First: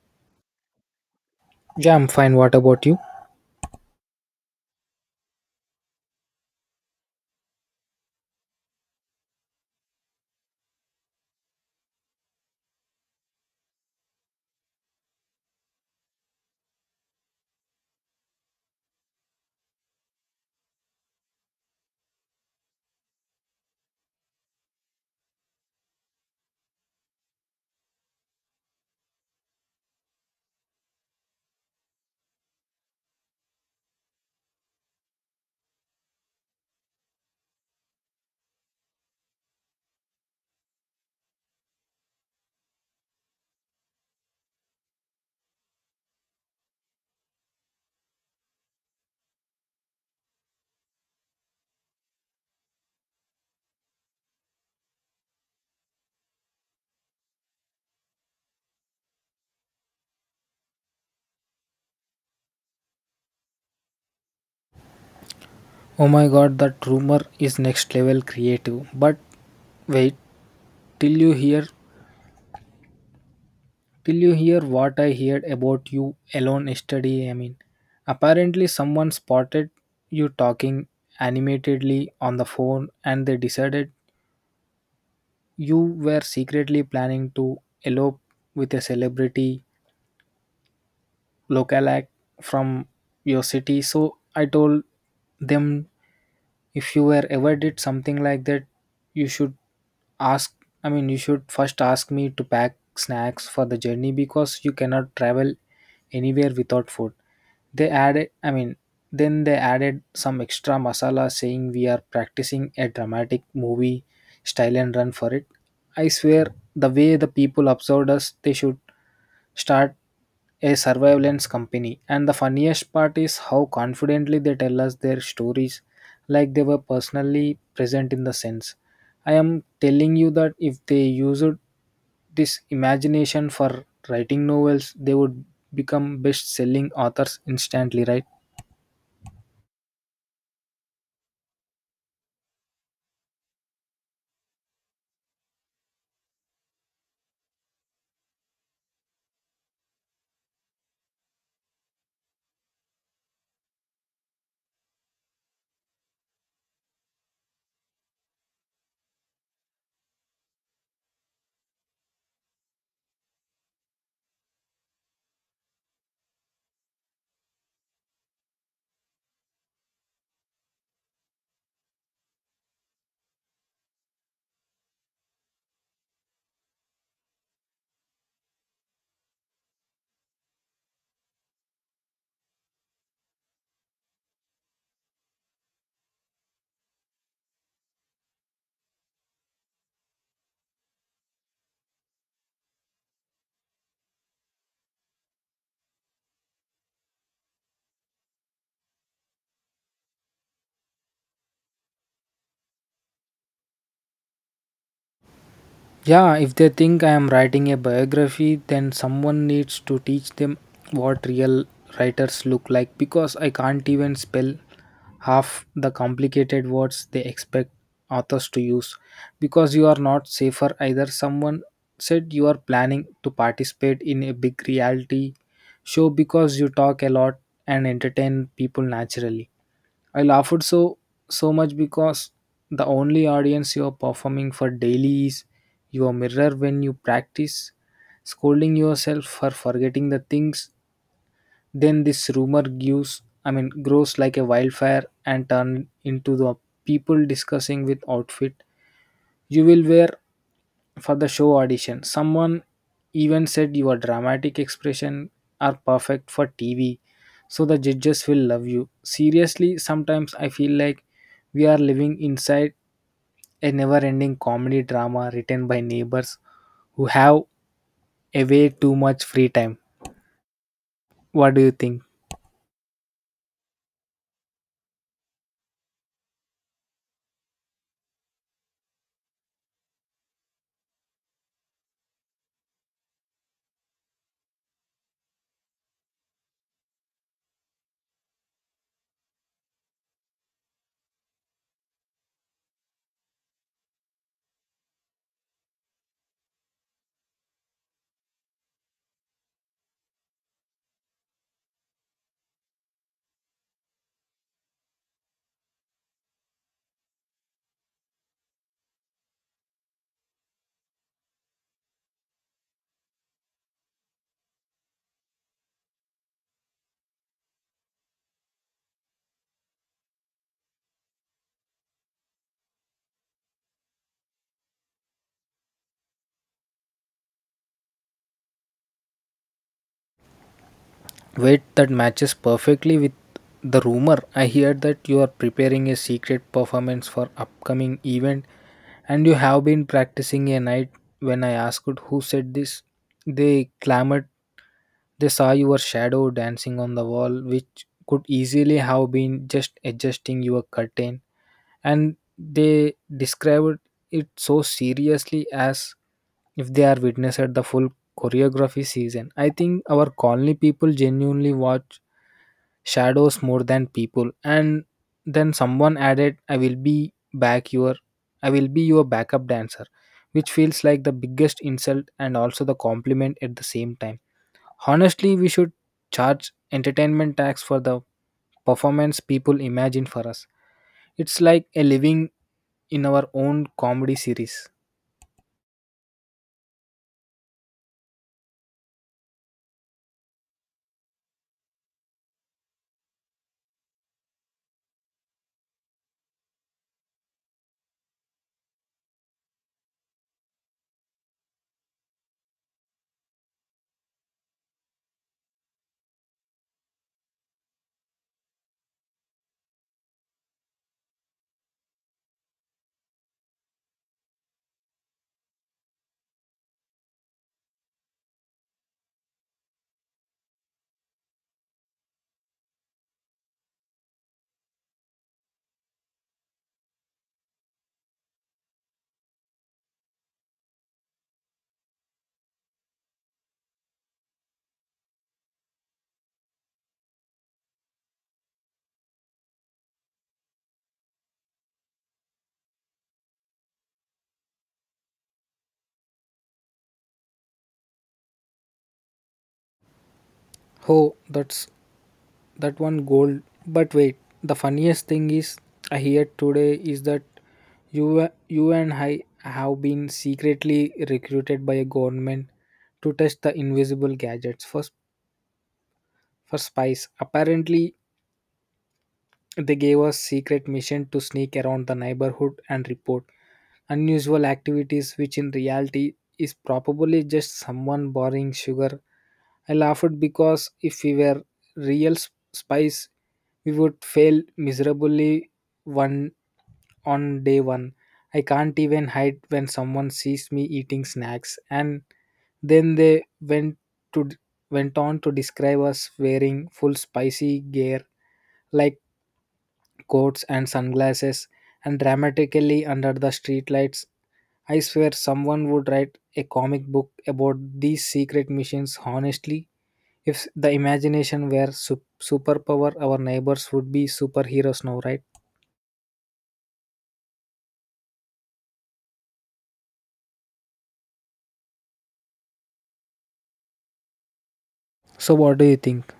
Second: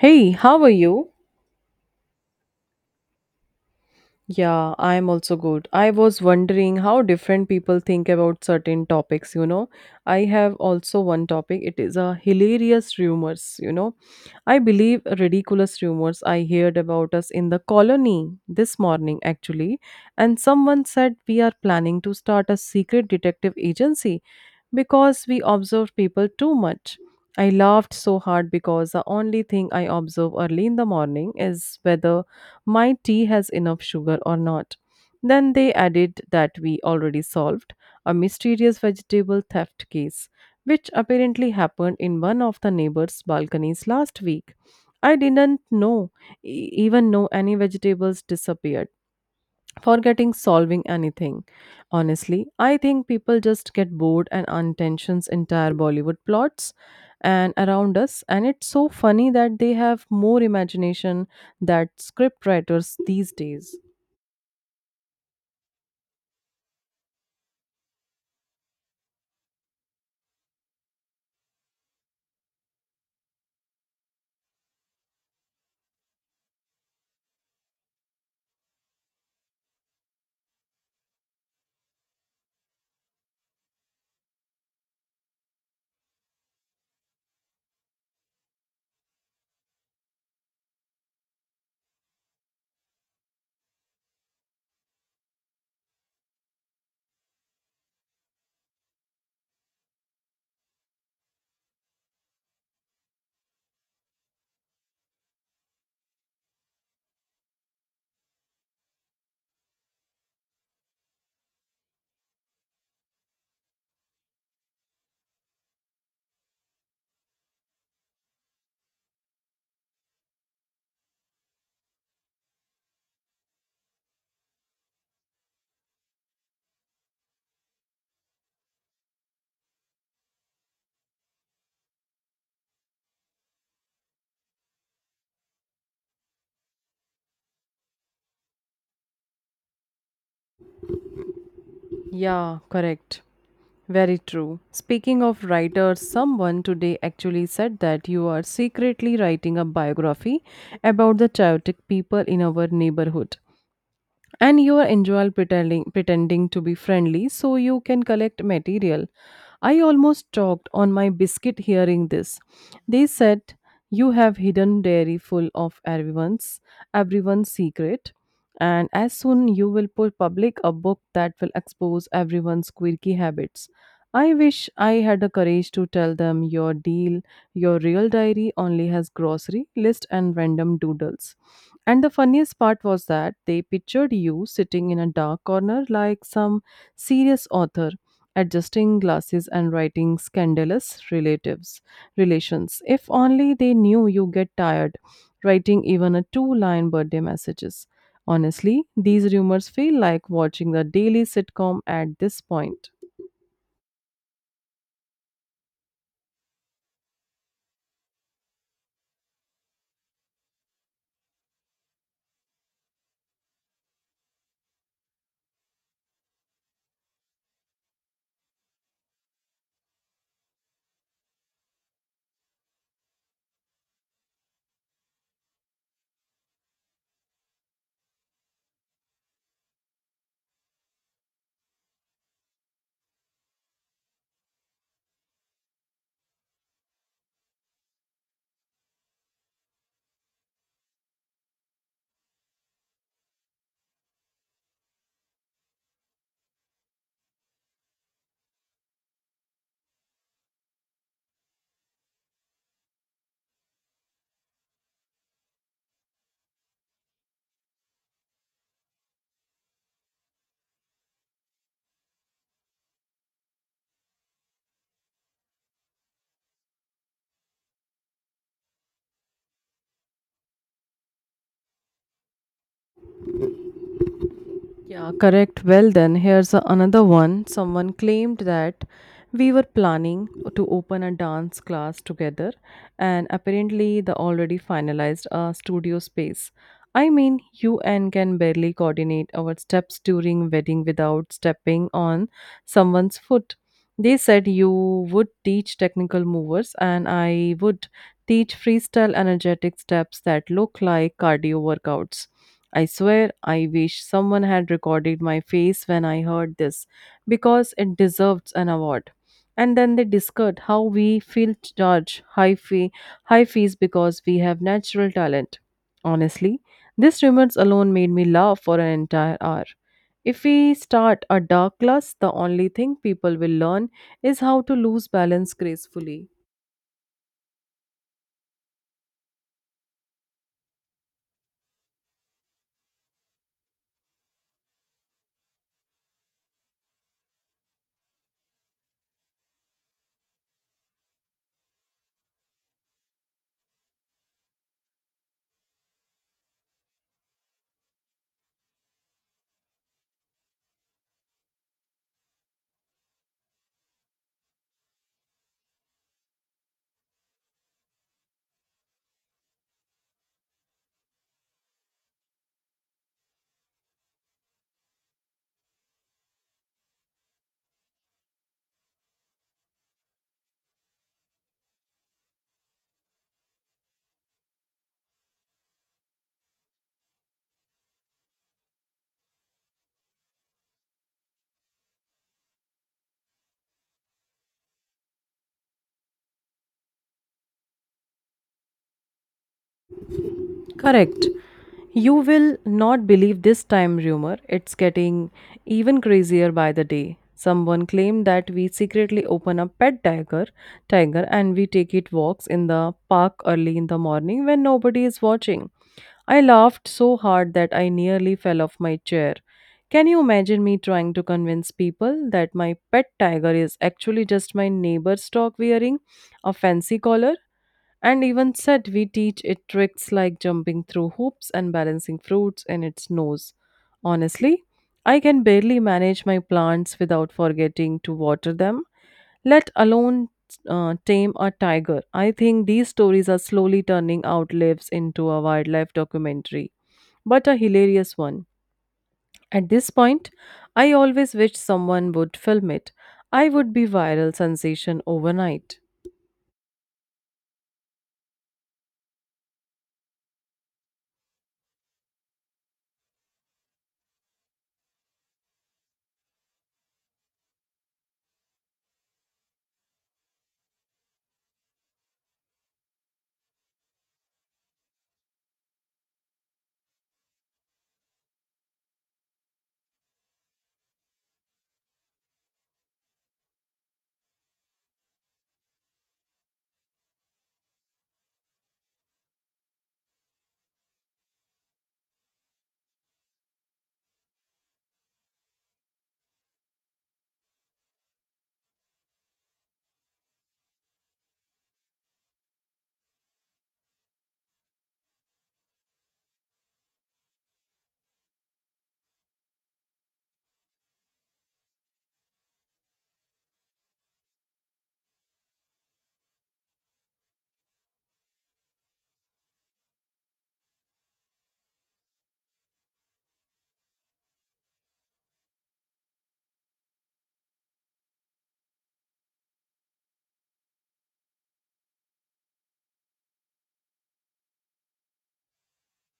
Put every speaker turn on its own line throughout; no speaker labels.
Hey, how are you?
Yeah, I'm fine. What about you?
Yeah, I'm also good. I was wondering how different people think about certain topics, I have also one topic. It is a hilarious rumors, I believe ridiculous rumors I heard about us in the colony this morning actually, and someone said we are planning to start a secret detective agency because we observe people too much. I laughed so hard because the only thing I observe early in the morning is whether my tea has enough sugar or not. Then they added that we already solved a mysterious vegetable theft case, which apparently happened in one of the neighbors' balconies last week. I didn't know e- even know any vegetables disappeared forgetting solving anything. Honestly, I think people just get bored and untensions entire Bollywood plots and around us, and it's so funny that they have more imagination that script writers these days.
Oh my god, that rumor is next level creative. But wait, till you hear till you hear what I heard about you alone yesterday, Apparently someone spotted you talking animatedly on the phone and they decided you were secretly planning to elope with a celebrity lookalike from your city. So I told them if you were ever did something like that, you should ask. I mean, you should first ask me to pack snacks for the journey because you cannot travel anywhere without food. They added, then they added some extra masala saying we are practicing a dramatic movie style and run for it. I swear the way the people observed us, they should start a surveillance company. And the funniest part is how confidently they tell us their stories, like they were personally present in the sense. I am telling you that if they used this imagination for writing novels, they would become best selling authors instantly, right?
Yeah, correct. Very true. Speaking of writers, someone today actually said that you are secretly writing a biography about the chaotic people in our neighborhood, and you are enjoy pretending to be friendly so you can collect material. I almost choked on my biscuit hearing this. They said you have hidden dairy full of everyone's secret, and as soon you will put public a book that will expose everyone's quirky habits. I wish I had the courage to tell them your real diary only has grocery list and random doodles. And the funniest part was that they pictured you sitting in a dark corner like some serious author, adjusting glasses and writing scandalous relatives relations. If only they knew you get tired writing even a two line birthday messages. Honestly, these rumors feel like watching the daily sitcom at this point.
Yeah, if they think I am writing a biography, then someone needs to teach them what real writers look like because I can't even spell half the complicated words they expect authors to use because you are not safer either. Someone said you are planning to participate in a big reality show because you talk a lot and entertain people naturally. I laughed so much because the only audience you are performing for daily is your mirror when you practice scolding yourself for forgetting the things. Then this rumor gives I mean grows like a wildfire and turn into the people discussing with outfit you will wear for the show audition. Someone even said your dramatic expression are perfect for TV, so the judges will love you. Seriously, sometimes I feel like we are living inside a never ending comedy drama written by neighbors who have a way too much free time. What do you think?
Yeah, correct. Well, then, here's another one. Someone claimed that we were planning to open a dance class together, and apparently, they already finalized a studio space. I mean, you and can barely coordinate our steps during wedding without stepping on someone's foot. They said you would teach technical movers, and I would teach freestyle energetic steps that look like cardio workouts. I swear I wish someone had recorded my face when I heard this because it deserves an award. And then they discussed how we feel judged high fees because we have natural talent. Honestly, this remarks alone made me laugh for an entire hour. If we start a dark class, the only thing people will learn is how to lose balance gracefully.
Wait, that matches perfectly with the rumor. I hear that you are preparing a secret performance for upcoming event. And you have been practicing a night when I asked who said this. They clamored. They saw your shadow dancing on the wall, which could easily have been just adjusting your curtain. And they described it so seriously as if they are witness at the full choreography season. I think our colony people genuinely watch shadows more than people. And then someone added, I will be your backup dancer, which feels like the biggest insult and also the compliment at the same time. Honestly, we should charge entertainment tax for the performance people imagine for us. It's like a living in our own comedy series.
Correct. You will not believe this time rumor. It's getting even crazier by the day. Someone claimed that we secretly open a tiger, and we take it walks in the park early in the morning when nobody is watching. I laughed so hard that I nearly fell off my chair. Can you imagine me trying to convince people that my pet tiger is actually just my neighbor's dog wearing a fancy collar? And even said we teach it tricks like jumping through hoops and balancing fruits in its nose. Honestly, I can barely manage my plants without forgetting to water them, let alone tame a tiger. I think these stories are slowly turning outlives into a wildlife documentary, but a hilarious one. At this point, I always wish someone would film it. I would be viral sensation overnight.
Oh, that's that one gold. But wait, the funniest thing is I hear today is that you and I have been secretly recruited by a government to test the invisible gadgets for spies. Apparently they gave us secret mission to sneak around the neighborhood and report unusual activities, which in reality is probably just someone borrowing sugar. I laughed because if we were real spies, we would fail miserably one on day one. I can't even hide when someone sees me eating snacks, and then they went to d- went on to describe us wearing full spicy gear like coats and sunglasses and dramatically under the streetlights. I swear someone would write a comic book about these secret missions. Honestly, if the imagination were superpower, our neighbors would be superheroes now, right? So what do you think?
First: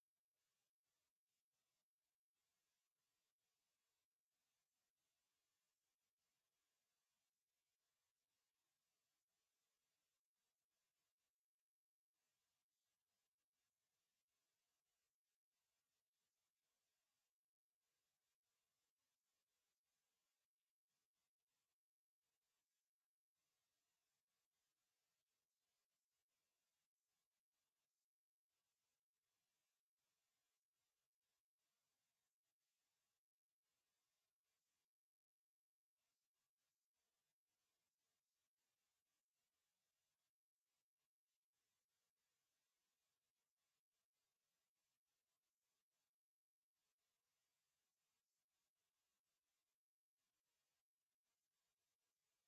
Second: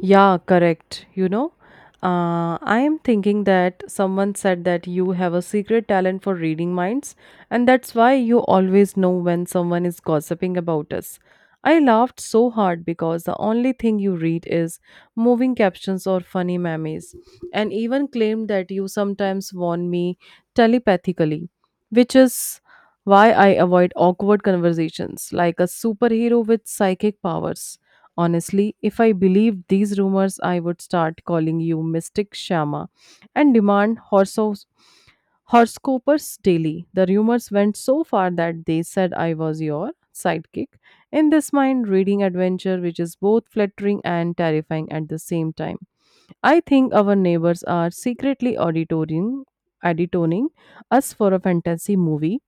Yeah, correct. I am thinking that someone said that you have a secret talent for reading minds, and that's why you always know when someone is gossiping about us. I laughed so hard because the only thing you read is moving captions or funny memes, and even claimed that you sometimes warn me telepathically, which is why I avoid awkward conversations like a superhero with psychic powers. Honestly, if I believed these rumors, I would start calling you Mystic Shama and demand horoscopers daily. The rumors went so far that they said I was your sidekick in this mind reading adventure, which is both flattering and terrifying at the same time. I think our neighbors are secretly auditoning us for a fantasy movie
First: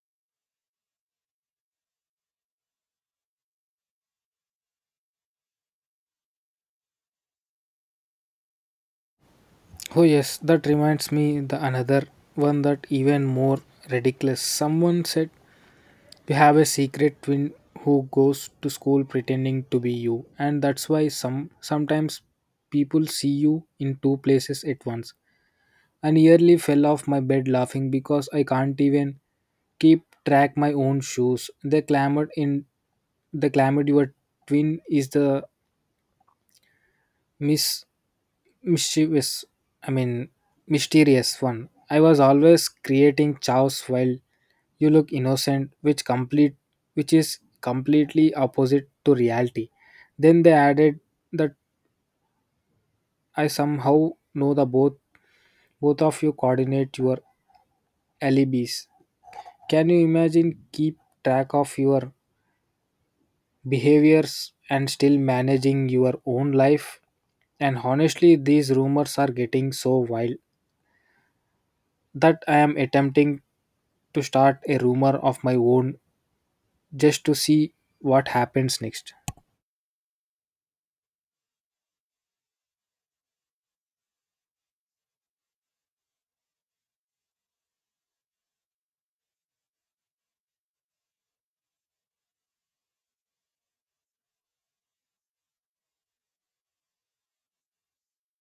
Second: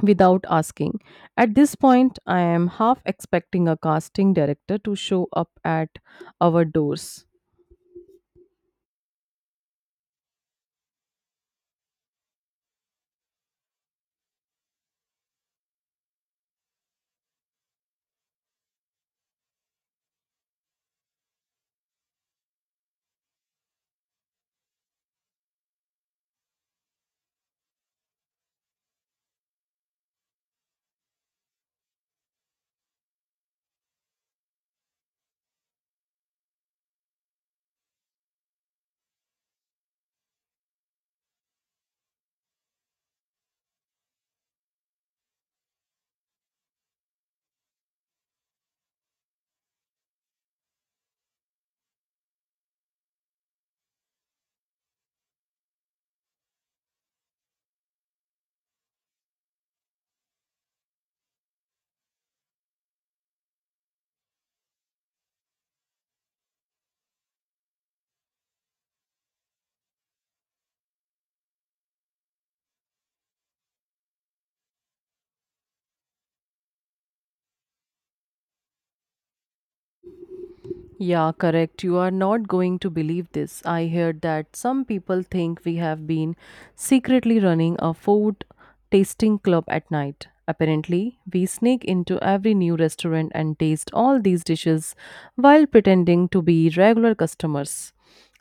without asking. At this point, I am half expecting a casting director to show up at our doors.
Oh yes, that reminds me the another one that even more ridiculous. Someone said you have a secret twin who goes to school pretending to be you, and that's why sometimes people see you in two places at once. I nearly fell off my bed laughing because I can't even keep track my own shoes. They clamored your twin is the Miss mischievous, I mean, mysterious one. I was always creating chaos while you look innocent, which is completely opposite to reality. Then they added that I somehow know both of you coordinate your alibis. Can you imagine keep track of your behaviors and still managing your own life? And honestly, these rumors are getting so wild that I am attempting to start a rumor of my own just to see what happens next.
Yeah, correct. You are not going to believe this. I heard that some people think we have been secretly running a food tasting club at night. Apparently, we sneak into every new restaurant and taste all these dishes while pretending to be regular customers.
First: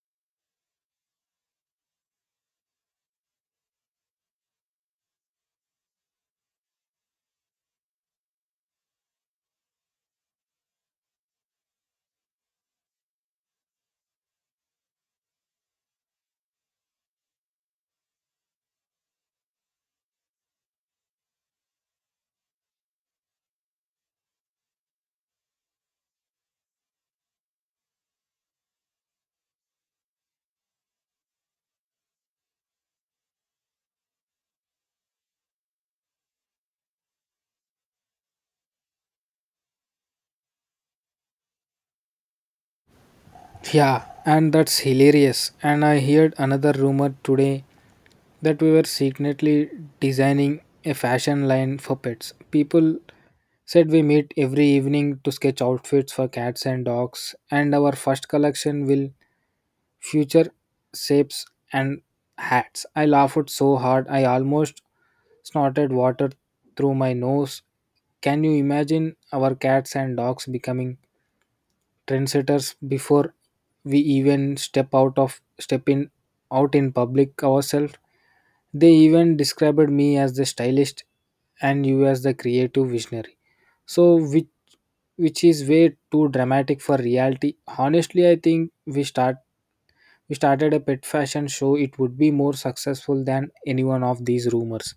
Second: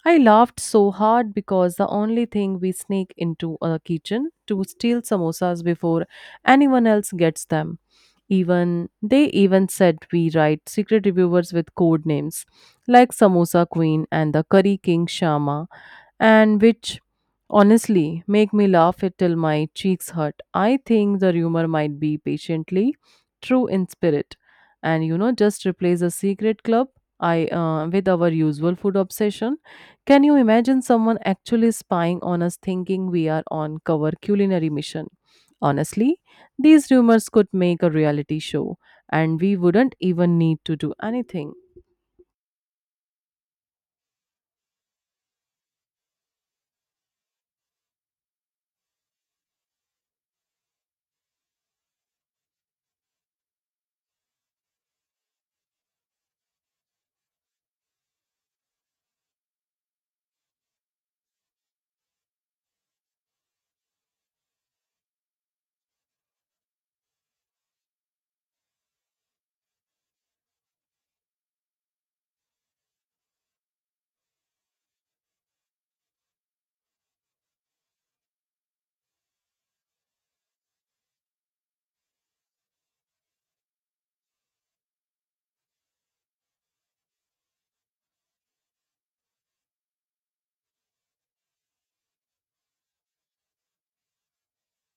I laughed so hard because the only thing we sneak into a kitchen to steal samosas before anyone else gets them. Even they even said we write secret reviewers with code names like Samosa Queen and the Curry King Shama, and which honestly make me laugh it till my cheeks hurt. I think the rumor might be patiently true in spirit, and just replace a secret club. I with our usual food obsession. Can you imagine someone actually spying on us thinking we are on cover culinary mission? Honestly, these rumors could make a reality show, and we wouldn't even need to do anything.
Yeah, and that's hilarious. And I heard another rumor today that we were secretly designing a fashion line for pets. People said we meet every evening to sketch outfits for cats and dogs, and our first collection will future shapes and hats. I laughed so hard I almost snorted water through my nose. Can you imagine our cats and dogs becoming trendsetters before we even step in out in public ourselves? They even described me as the stylist and you as the creative visionary. So which which is way too dramatic for reality. Honestly, I think we started a pet fashion show, it would be more successful than any one of these rumors.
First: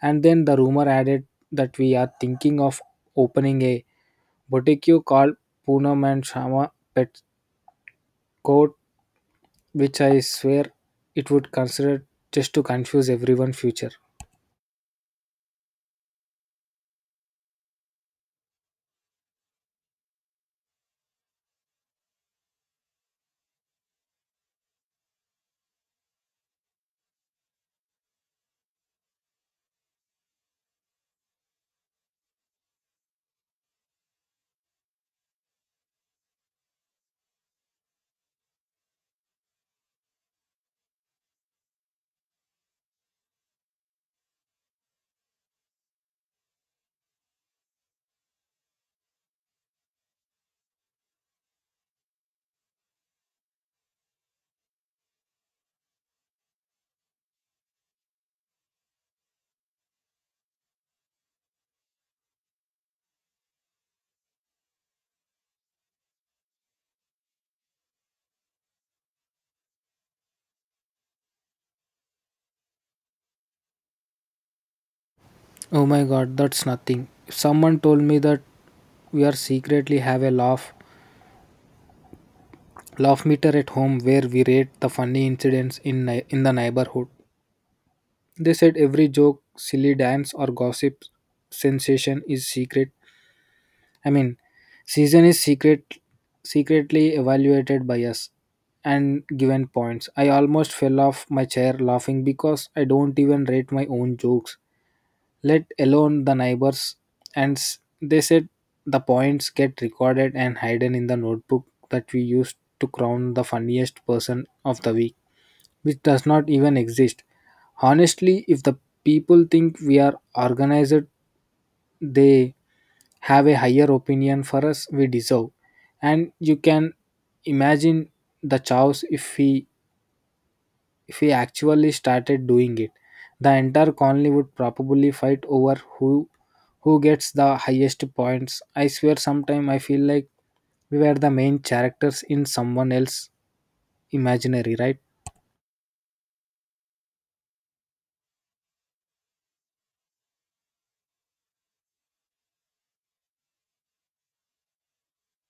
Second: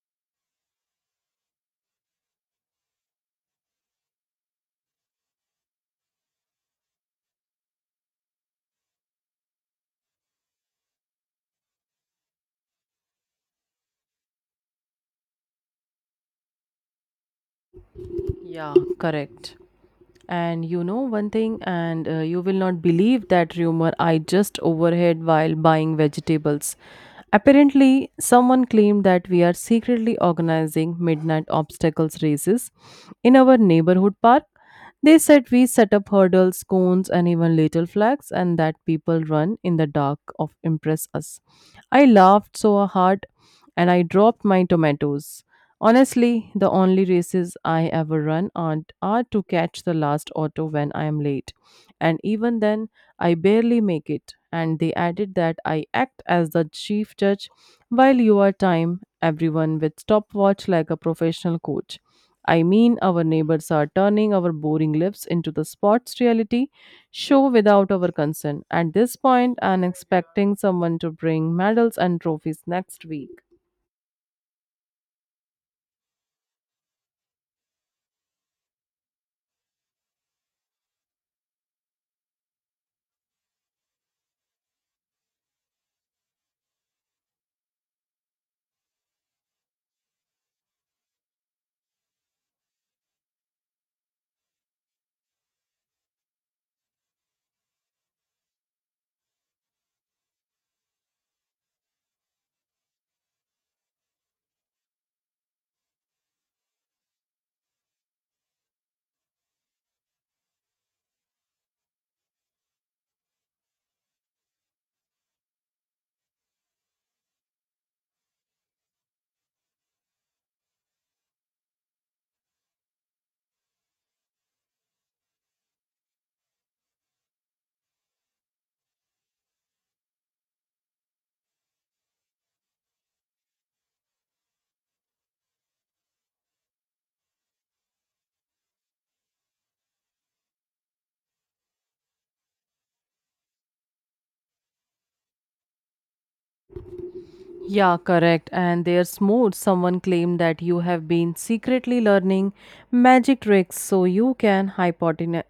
And then the rumor added that we are thinking of opening a boutique called Poonam and Shama Pet Court, which I swear it would consider just to confuse everyone future.
Yeah, correct. And you know one thing, and you will not believe that rumor I just overheard while buying vegetables. Apparently, someone claimed that we are secretly organizing midnight obstacles races in our neighborhood park. They said we set up hurdles, cones, and even little flags, and that people run in the dark of impress us. I laughed so hard and I dropped my tomatoes. Honestly, the only races I ever run aren't, are to catch the last auto when I am late. And even then, I barely make it. And they added that I act as the chief judge while you are time, everyone with stopwatch like a professional coach. I mean, our neighbors are turning our boring lives into the sports reality show without our consent. At this point, I'm expecting someone to bring medals and trophies next week.
Oh my god, that's nothing. If someone told me that we are secretly have a laugh meter at home where we rate the funny incidents in in the neighborhood. They said every joke, silly dance, or gossip sensation is secret I mean, season is secretly evaluated by us and given points. I almost fell off my chair laughing because I don't even rate my own jokes, let alone the neighbors. And they said the points get recorded and hidden in the notebook that we used to crown the funniest person of the week, which does not even exist. Honestly, if the people think we are organized, they have a higher opinion for us we deserve. And you can imagine the chaos if we actually started doing it. The entire colony would probably fight over who gets the highest points. I swear sometime I feel like we were the main characters in someone else's imaginary, right?
Yeah, correct. And there's more. Someone claimed that you have been secretly learning magic tricks so you can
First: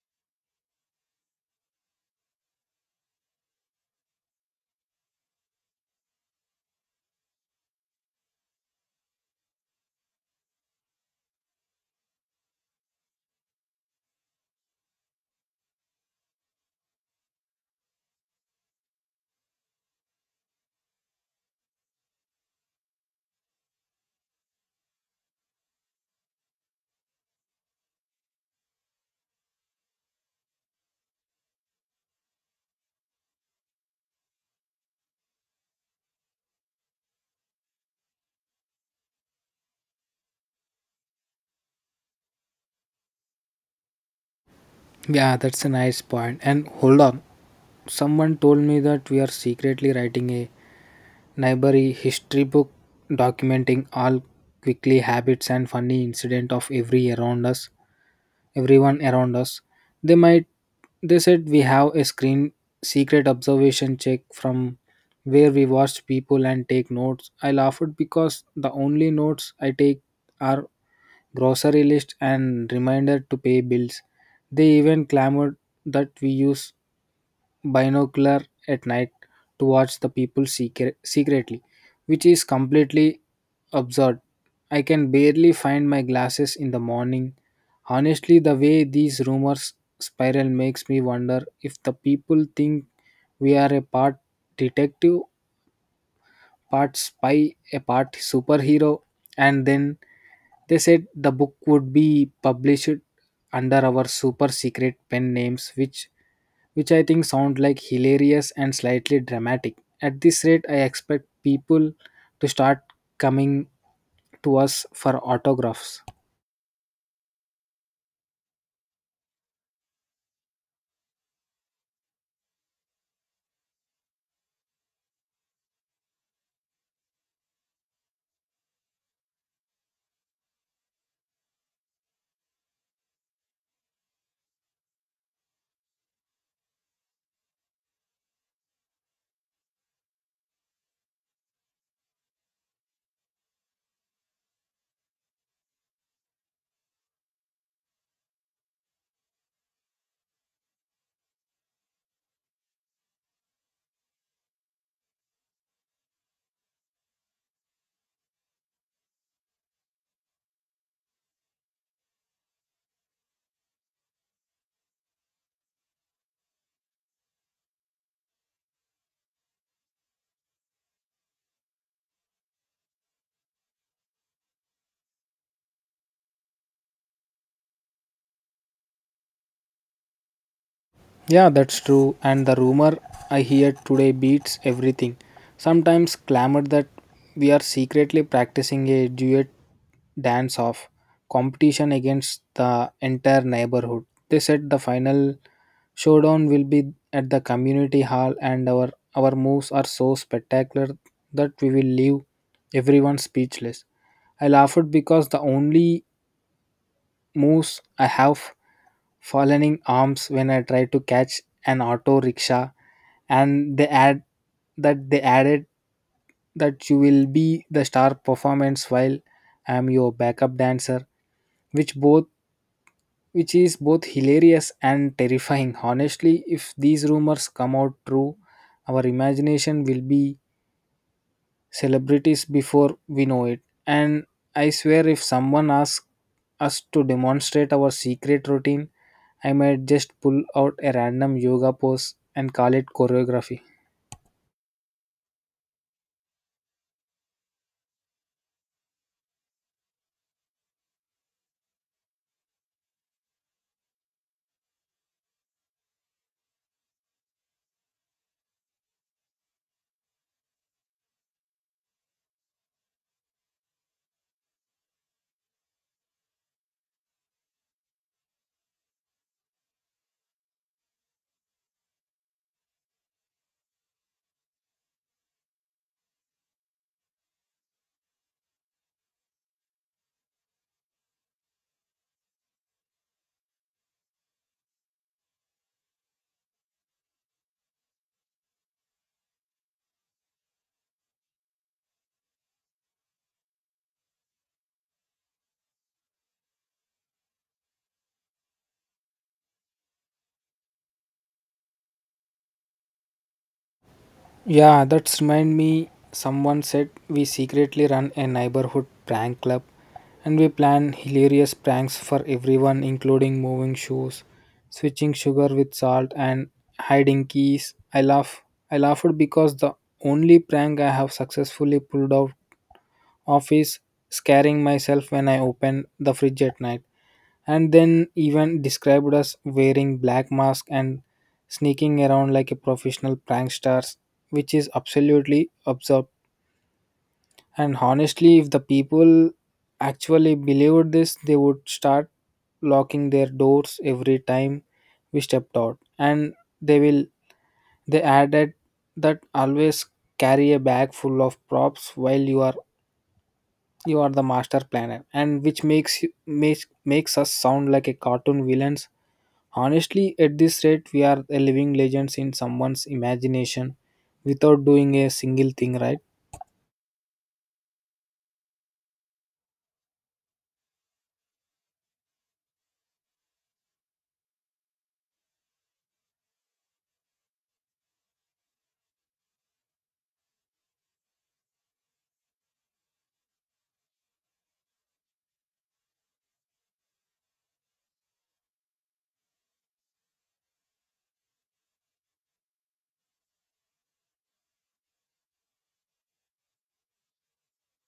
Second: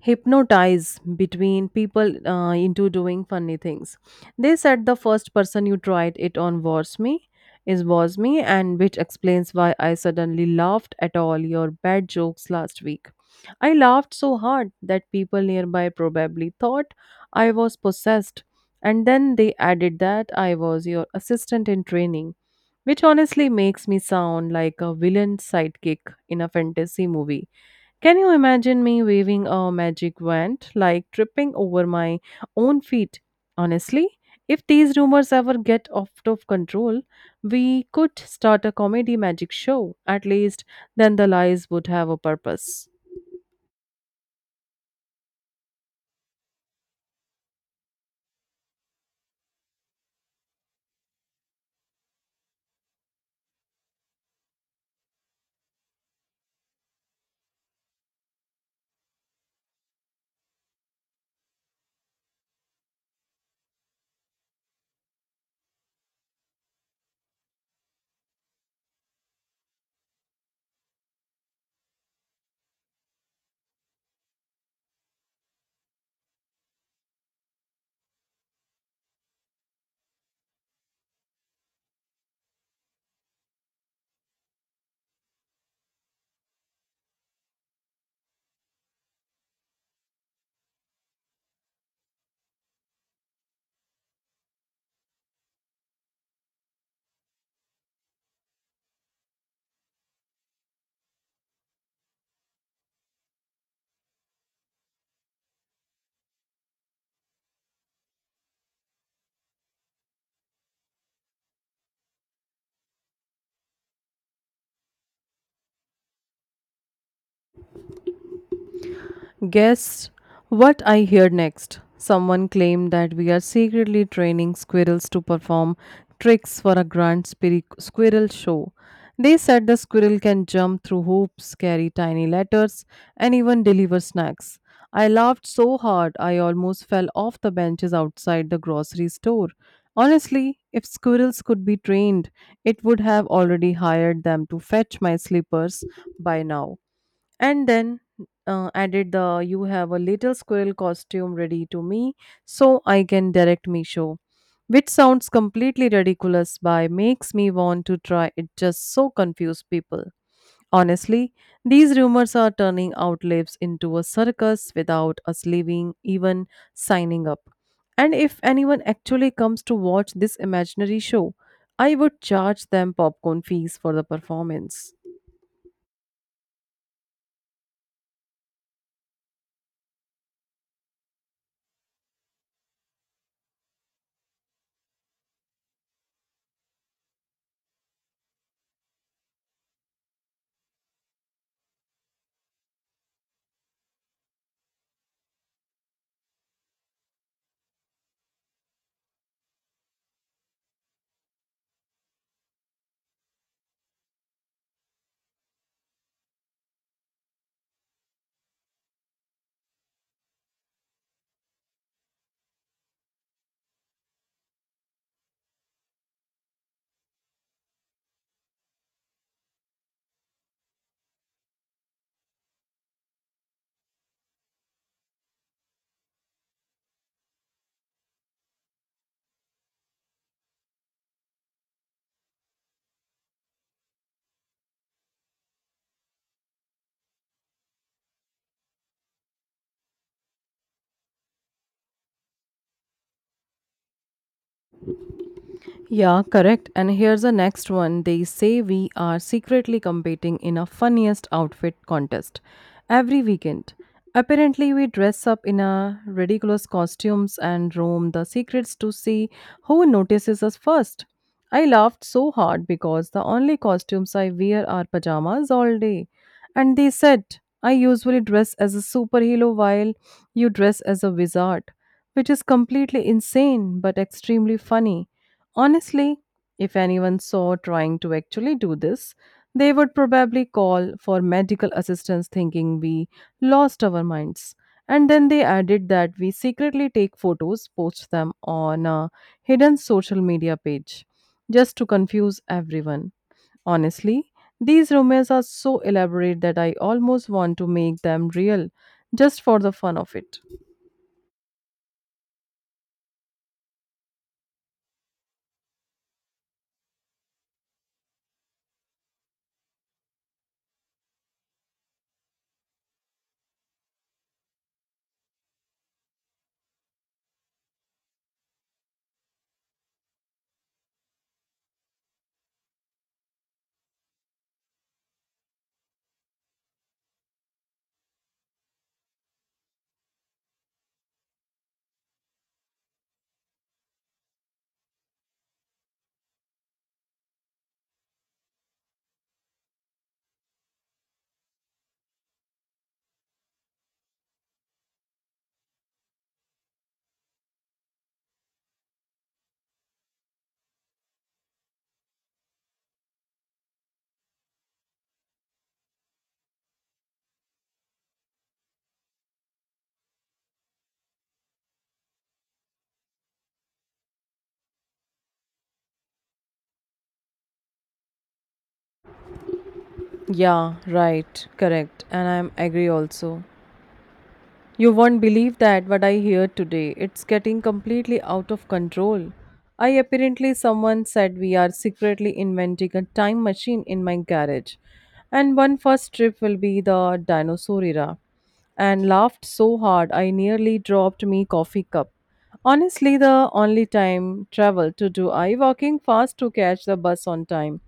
hypnotize between people into doing funny things. They said the first person you tried it on was me, is was me, and which explains why I suddenly laughed at all your bad jokes last week. I laughed so hard that people nearby probably thought I was possessed, and then they added that I was your assistant in training, which honestly makes me sound like a villain sidekick in a fantasy movie. Can you imagine me waving a magic wand, like tripping over my own feet? Honestly, if these rumors ever get out of control, we could start a comedy magic show. At least then the lies would have a purpose.
Yeah, that's a nice point. And hold on, someone told me that we are secretly writing a Library history book documenting all quickly habits and funny incident of everyone around us. They might they said we have a screen secret observation check from where we watch people and take notes. I laughed because the only notes I take are grocery list and reminder to pay bills. They even clamored that we use binocular at night to watch the people secretly, which is completely absurd. I can barely find my glasses in the morning. Honestly, the way these rumors spiral makes me wonder if the people think we are a part detective, part spy, a part superhero. And then they said the book would be published under our super secret pen names, which I think sound like hilarious and slightly dramatic. At this rate, I expect people to start coming to us for autographs.
Guess what I hear next? Someone claimed that we are secretly training squirrels to perform tricks for a grand squirrel show. They said the squirrel can jump through hoops, carry tiny letters, and even deliver snacks. I laughed so hard I almost fell off the benches outside the grocery store. Honestly, if squirrels could be trained, it would have already hired them to fetch my slippers by now. And then added the you have a little squirrel costume ready to me so I can direct me show. Which sounds completely ridiculous by makes me want to try it just so confuse people. Honestly, these rumors are turning out lives into a circus without us leaving even signing up. And if anyone actually comes to watch this imaginary show, I would charge them popcorn fees for the performance.
Yeah, that's true. And the rumor I hear today beats everything. Sometimes clamored that we are secretly practicing a duet dance off competition against the entire neighborhood. They said the final showdown will be at the community hall and our moves are so spectacular that we will leave everyone speechless. I laughed because the only moves I have falling arms when I tried to catch an auto rickshaw, and they added that you will be the star performance while I am your backup dancer, which both which is both hilarious and terrifying. Honestly, if these rumors come out true, our imagination will be celebrities before we know it. And I swear, if someone asks us to demonstrate our secret routine, I might just pull out a random yoga pose and call it choreography.
Yeah, correct. And here's the next one. They say we are secretly competing in a funniest outfit contest every weekend. Apparently, we dress up in a ridiculous costumes and roam the secrets to see who notices us first. I laughed so hard because the only costumes I wear are pajamas all day. And they said, I usually dress as a superhero while you dress as a wizard, which is completely insane but extremely funny. Honestly, if anyone saw trying to actually do this, they would probably call for medical assistance thinking we lost our minds. And then they added that we secretly take photos, post them on a hidden social media page, just to confuse everyone. Honestly, these rumors are so elaborate that I almost want to make them real just for the fun of it.
Yeah, that's remind me someone said we secretly run a neighborhood prank club and we plan hilarious pranks for everyone including moving shoes, switching sugar with salt and hiding keys. I laughed because the only prank I have successfully pulled out of is scaring myself when I open the fridge at night. And then even described as wearing black mask and sneaking around like a professional pranksters, which is absolutely absurd. And honestly if the people actually believed this they would start locking their doors every time we stepped out. And they will they added that always carry a bag full of props while you are the master planner and which makes you makes makes us sound like a cartoon villains. Honestly, at this rate, we are a living legends in someone's imagination without doing a single thing right.
Yeah, right, correct, and I'm agree also. You won't believe that what I hear today. It's getting completely out of control. I apparently someone said we are secretly inventing a time machine in my garage. And one first trip will be the dinosaur era. And laughed so hard I nearly dropped me coffee cup. Honestly the only time travel to do I walking fast to catch the bus on time.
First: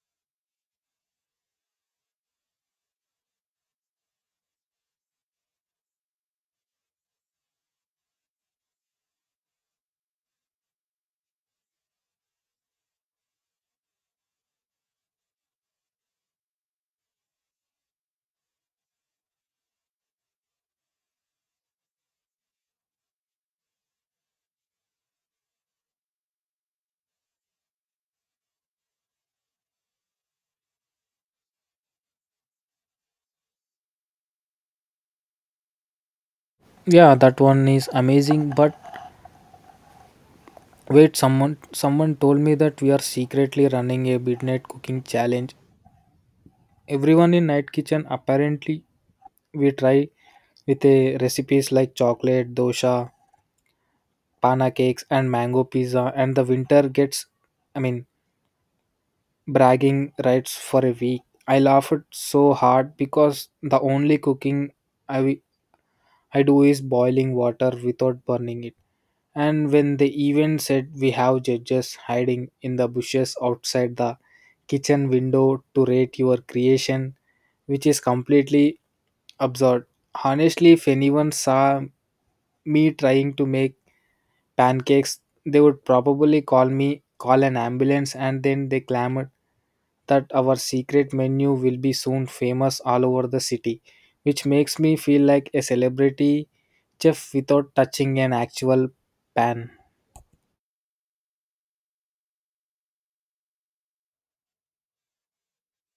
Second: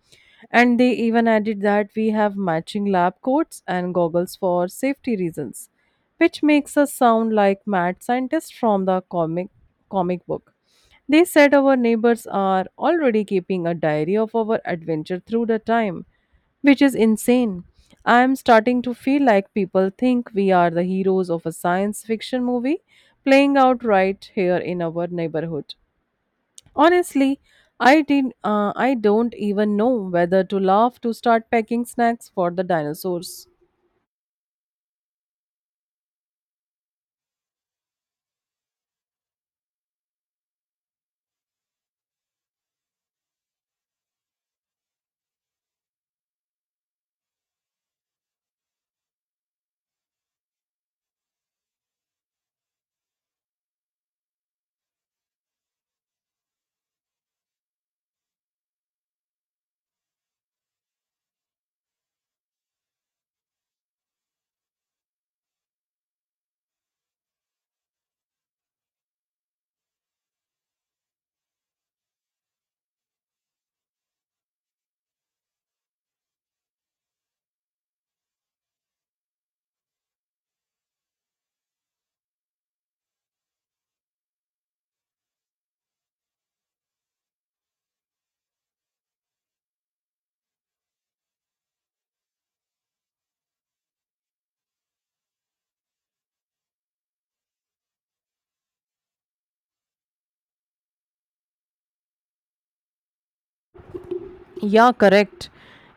And they even added that we have matching lab coats and goggles for safety reasons, which makes us sound like mad scientists from the comic book. They said our neighbors are already keeping a diary of our adventure through the time, which is insane. I am starting to feel like people think we are the heroes of a science fiction movie playing out right here in our neighborhood. Honestly, I don't even know whether to laugh to start packing snacks for the dinosaurs.
Yeah, that one is amazing. But wait, someone told me that we are secretly running a midnight cooking challenge. Everyone in night kitchen apparently we try with a recipes like chocolate dosha, pana cakes, and mango pizza, and the winter gets, I mean, bragging rights for a week. I laughed so hard because the only cooking I I do is boiling water without burning it. And when the event said we have judges hiding in the bushes outside the kitchen window to rate your creation, which is completely absurd. Honestly, if anyone saw me trying to make pancakes, they would probably call me, call an ambulance, and then they clamored that our secret menu will be soon famous all over the city, which makes me feel like a celebrity chef without touching an actual pan.
Yeah, correct.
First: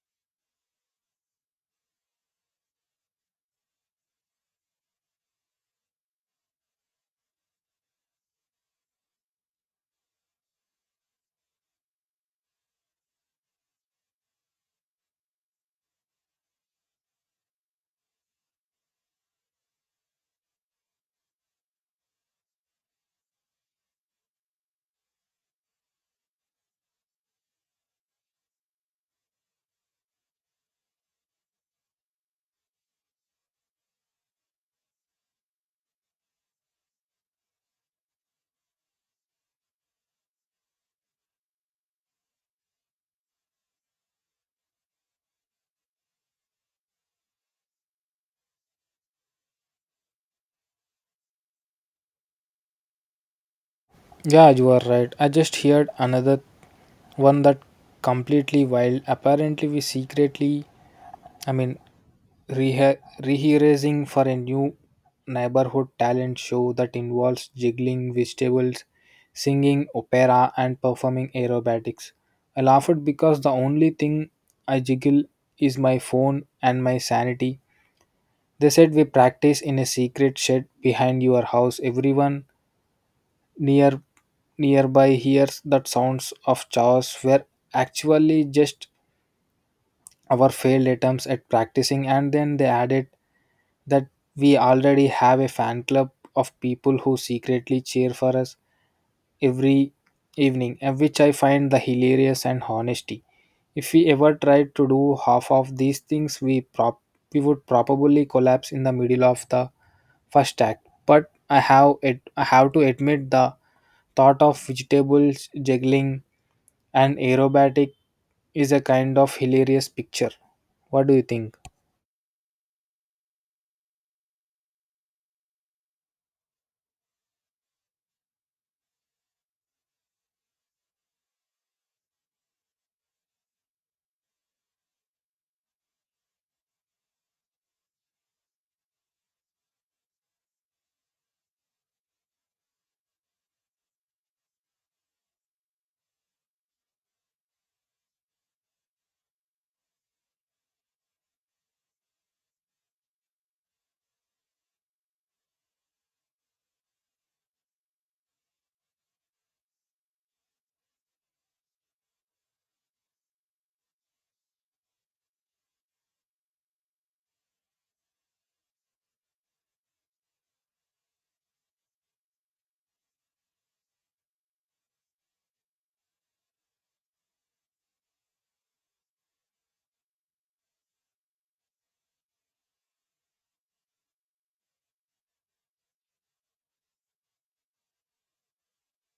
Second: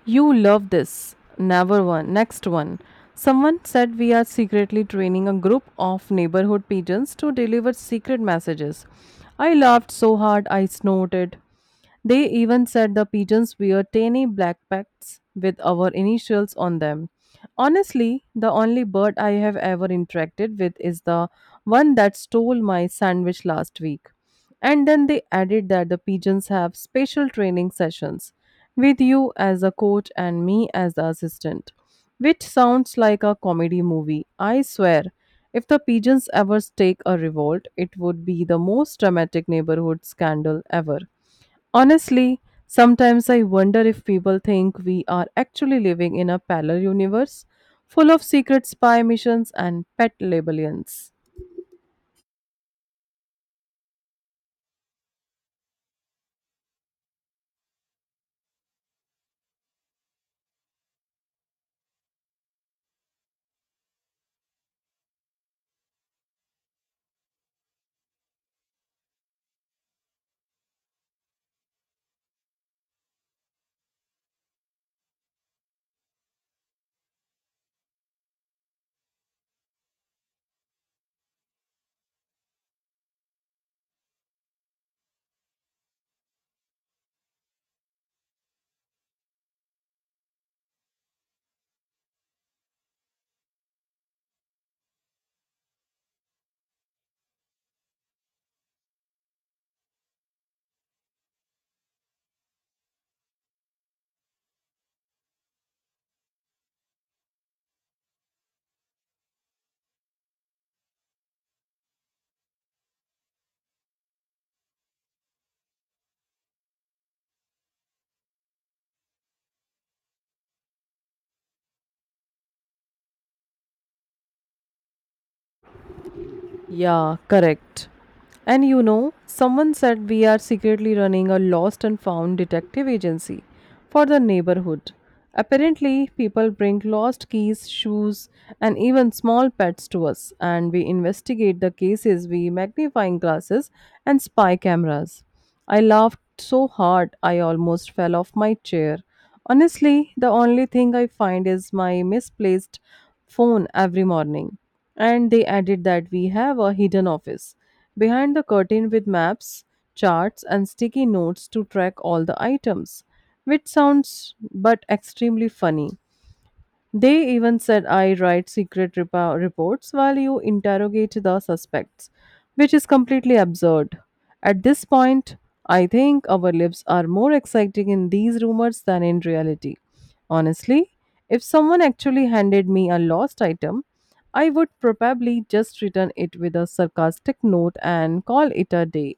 You love this. Never one. Next one. Someone said we are secretly training a group of neighborhood pigeons to deliver secret messages. I laughed so hard I snorted. They even said the pigeons wear tiny black packs with our initials on them. Honestly, the only bird I have ever interacted with is the one that stole my sandwich last week. And then they added that the pigeons have special training sessions with you as a coach and me as the assistant, which sounds like a comedy movie. I swear, if the pigeons ever stake a revolt, it would be the most dramatic neighborhood scandal ever. Honestly, sometimes I wonder if people think we are actually living in a parallel universe full of secret spy missions and pet labellions.
Yeah, you are right. I just heard another one that completely wild. Apparently, we secretly, I mean, rehearsing for a new neighborhood talent show that involves juggling vegetables, singing opera, and performing aerobatics. I laughed because the only thing I jiggle is my phone and my sanity. They said we practice in a secret shed behind your house. Everyone near nearby hears that sounds of chaos were actually just our failed attempts at practicing, and then they added that we already have a fan club of people who secretly cheer for us every evening, and which I find the hilarious and honesty. If we ever tried to do half of these things, we would probably collapse in the middle of the first act. But I have to admit the thought of vegetables juggling and aerobatic is a kind of hilarious picture. What do you think?
Yeah, correct. And you know, someone said we are secretly running a lost and found detective agency for the neighborhood. Apparently, people bring lost keys, shoes, and even small pets to us, and we investigate the cases with magnifying glasses and spy cameras. I laughed so hard I almost fell off my chair. Honestly, the only thing I find is my misplaced phone every morning. And they added that we have a hidden office behind the curtain with maps, charts, and sticky notes to track all the items, which sounds but extremely funny. They even said I write secret repo- reports while you interrogate the suspects, which is completely absurd. At this point, I think our lives are more exciting in these rumors than in reality. Honestly, if someone actually handed me a lost item, I would probably just return it with a sarcastic note and call it a day.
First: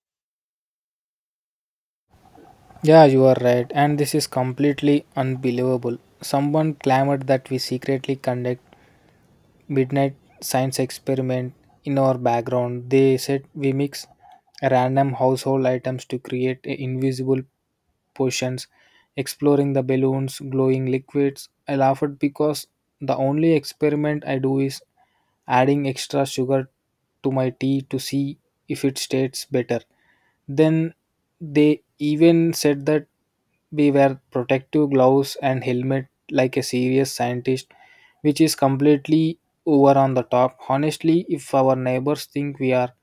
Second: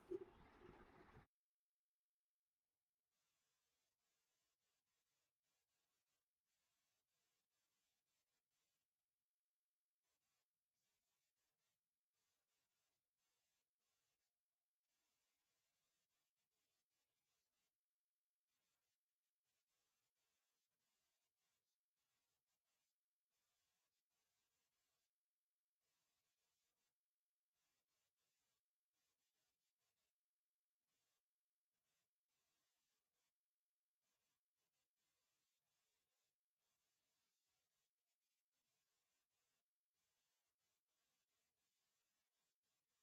Yeah, you are right, and this is completely unbelievable. Someone clamored that we secretly conduct midnight science experiment in our background. They said we mix random household items to create invisible potions, exploring the balloons, glowing liquids. I laughed because the only experiment I do is adding extra sugar to my tea to see if it tastes better. Then they even said that we wear protective gloves and helmet like a serious scientist, which is completely over on the top. Honestly, if our neighbors think we are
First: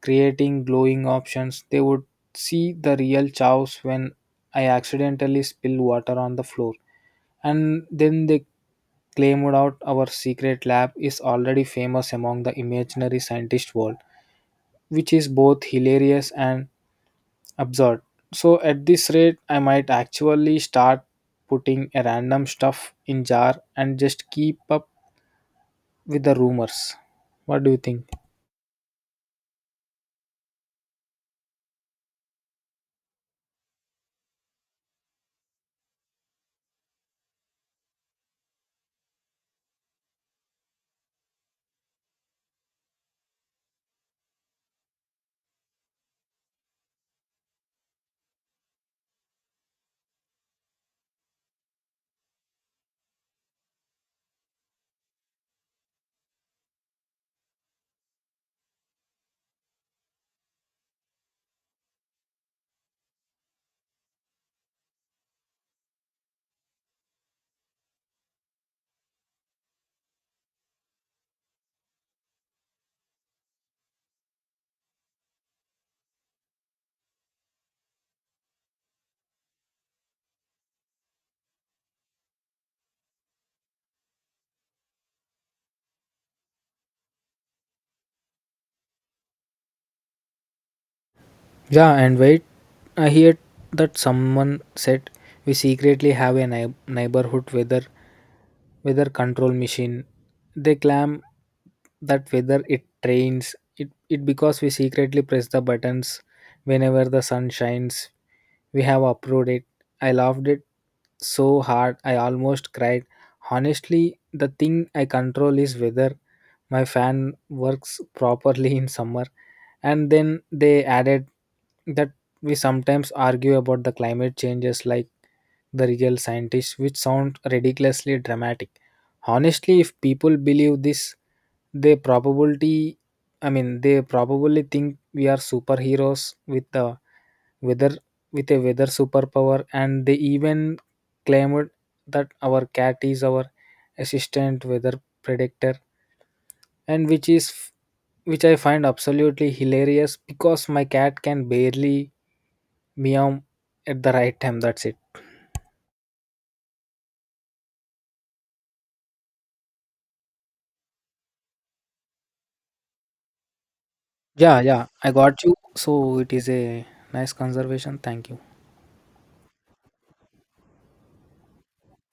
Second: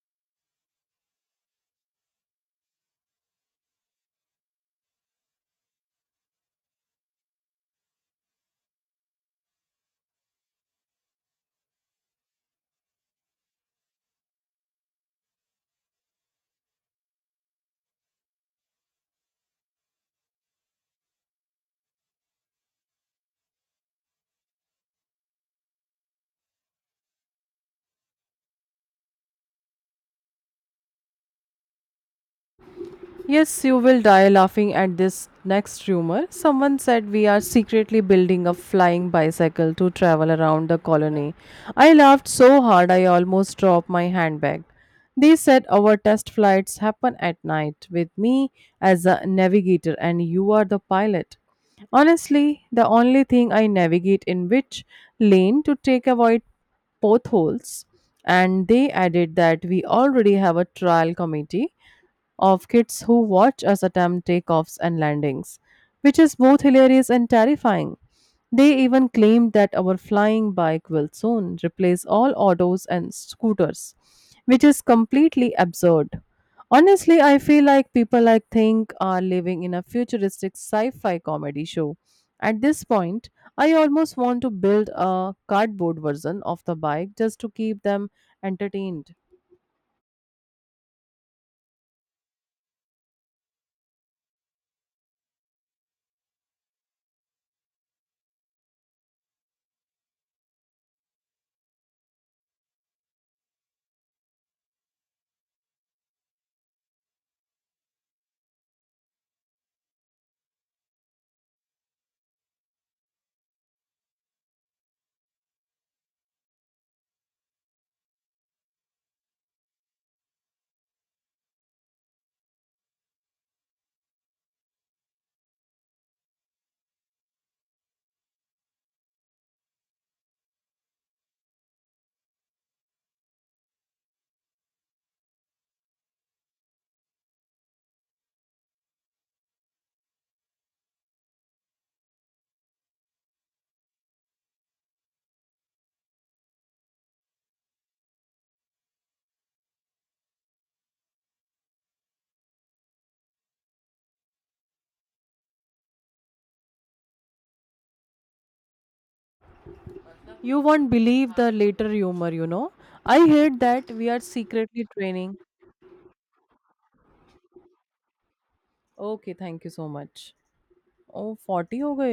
creating glowing options, they would see the real chows when I accidentally spill water on the floor. And then they claimed out our secret lab is already famous among the imaginary scientist world, which is both hilarious and absurd. So at this rate, I might actually start putting a random stuff in jar and just keep up with the rumors. What do you think?
Yes, you will die laughing at this next rumor. Someone said we are secretly building a flying bicycle to travel around the colony. I laughed so hard I almost dropped my handbag. They said our test flights happen at night with me as a navigator and you are the pilot. Honestly, the only thing I navigate in which lane to take avoid potholes, and they added that we already have a trial committee of kids who watch us attempt takeoffs and landings, which is both hilarious and terrifying. They even claimed that our flying bike will soon replace all autos and scooters, which is completely absurd. Honestly, I feel like people I think are living in a futuristic sci fi comedy show. At this point, I almost want to build a cardboard version of the bike just to keep them entertained.
Yeah, and wait, I heard that someone said we secretly have a neighborhood weather control machine. They claim that whether it trains it because we secretly press the buttons whenever the sun shines. We have approved it. I loved it so hard I almost cried. Honestly, the thing I control is whether my fan works properly in summer, and then they added that we sometimes argue about the climate changes like the real scientists, which sound ridiculously dramatic. Honestly, if people believe this, they probably, I mean, they probably think we are superheroes with the weather with a weather superpower. And they even claimed that our cat is our assistant weather predictor, and which I find absolutely hilarious because my cat can barely meow at the right time. That's it.
You won't believe the later humor, you know. I hate that we are
Yeah,
secretly
yeah, I
training.
got you. So it is a nice conservation. Thank you.
Okay, thank you so much. ओह 40 हो गए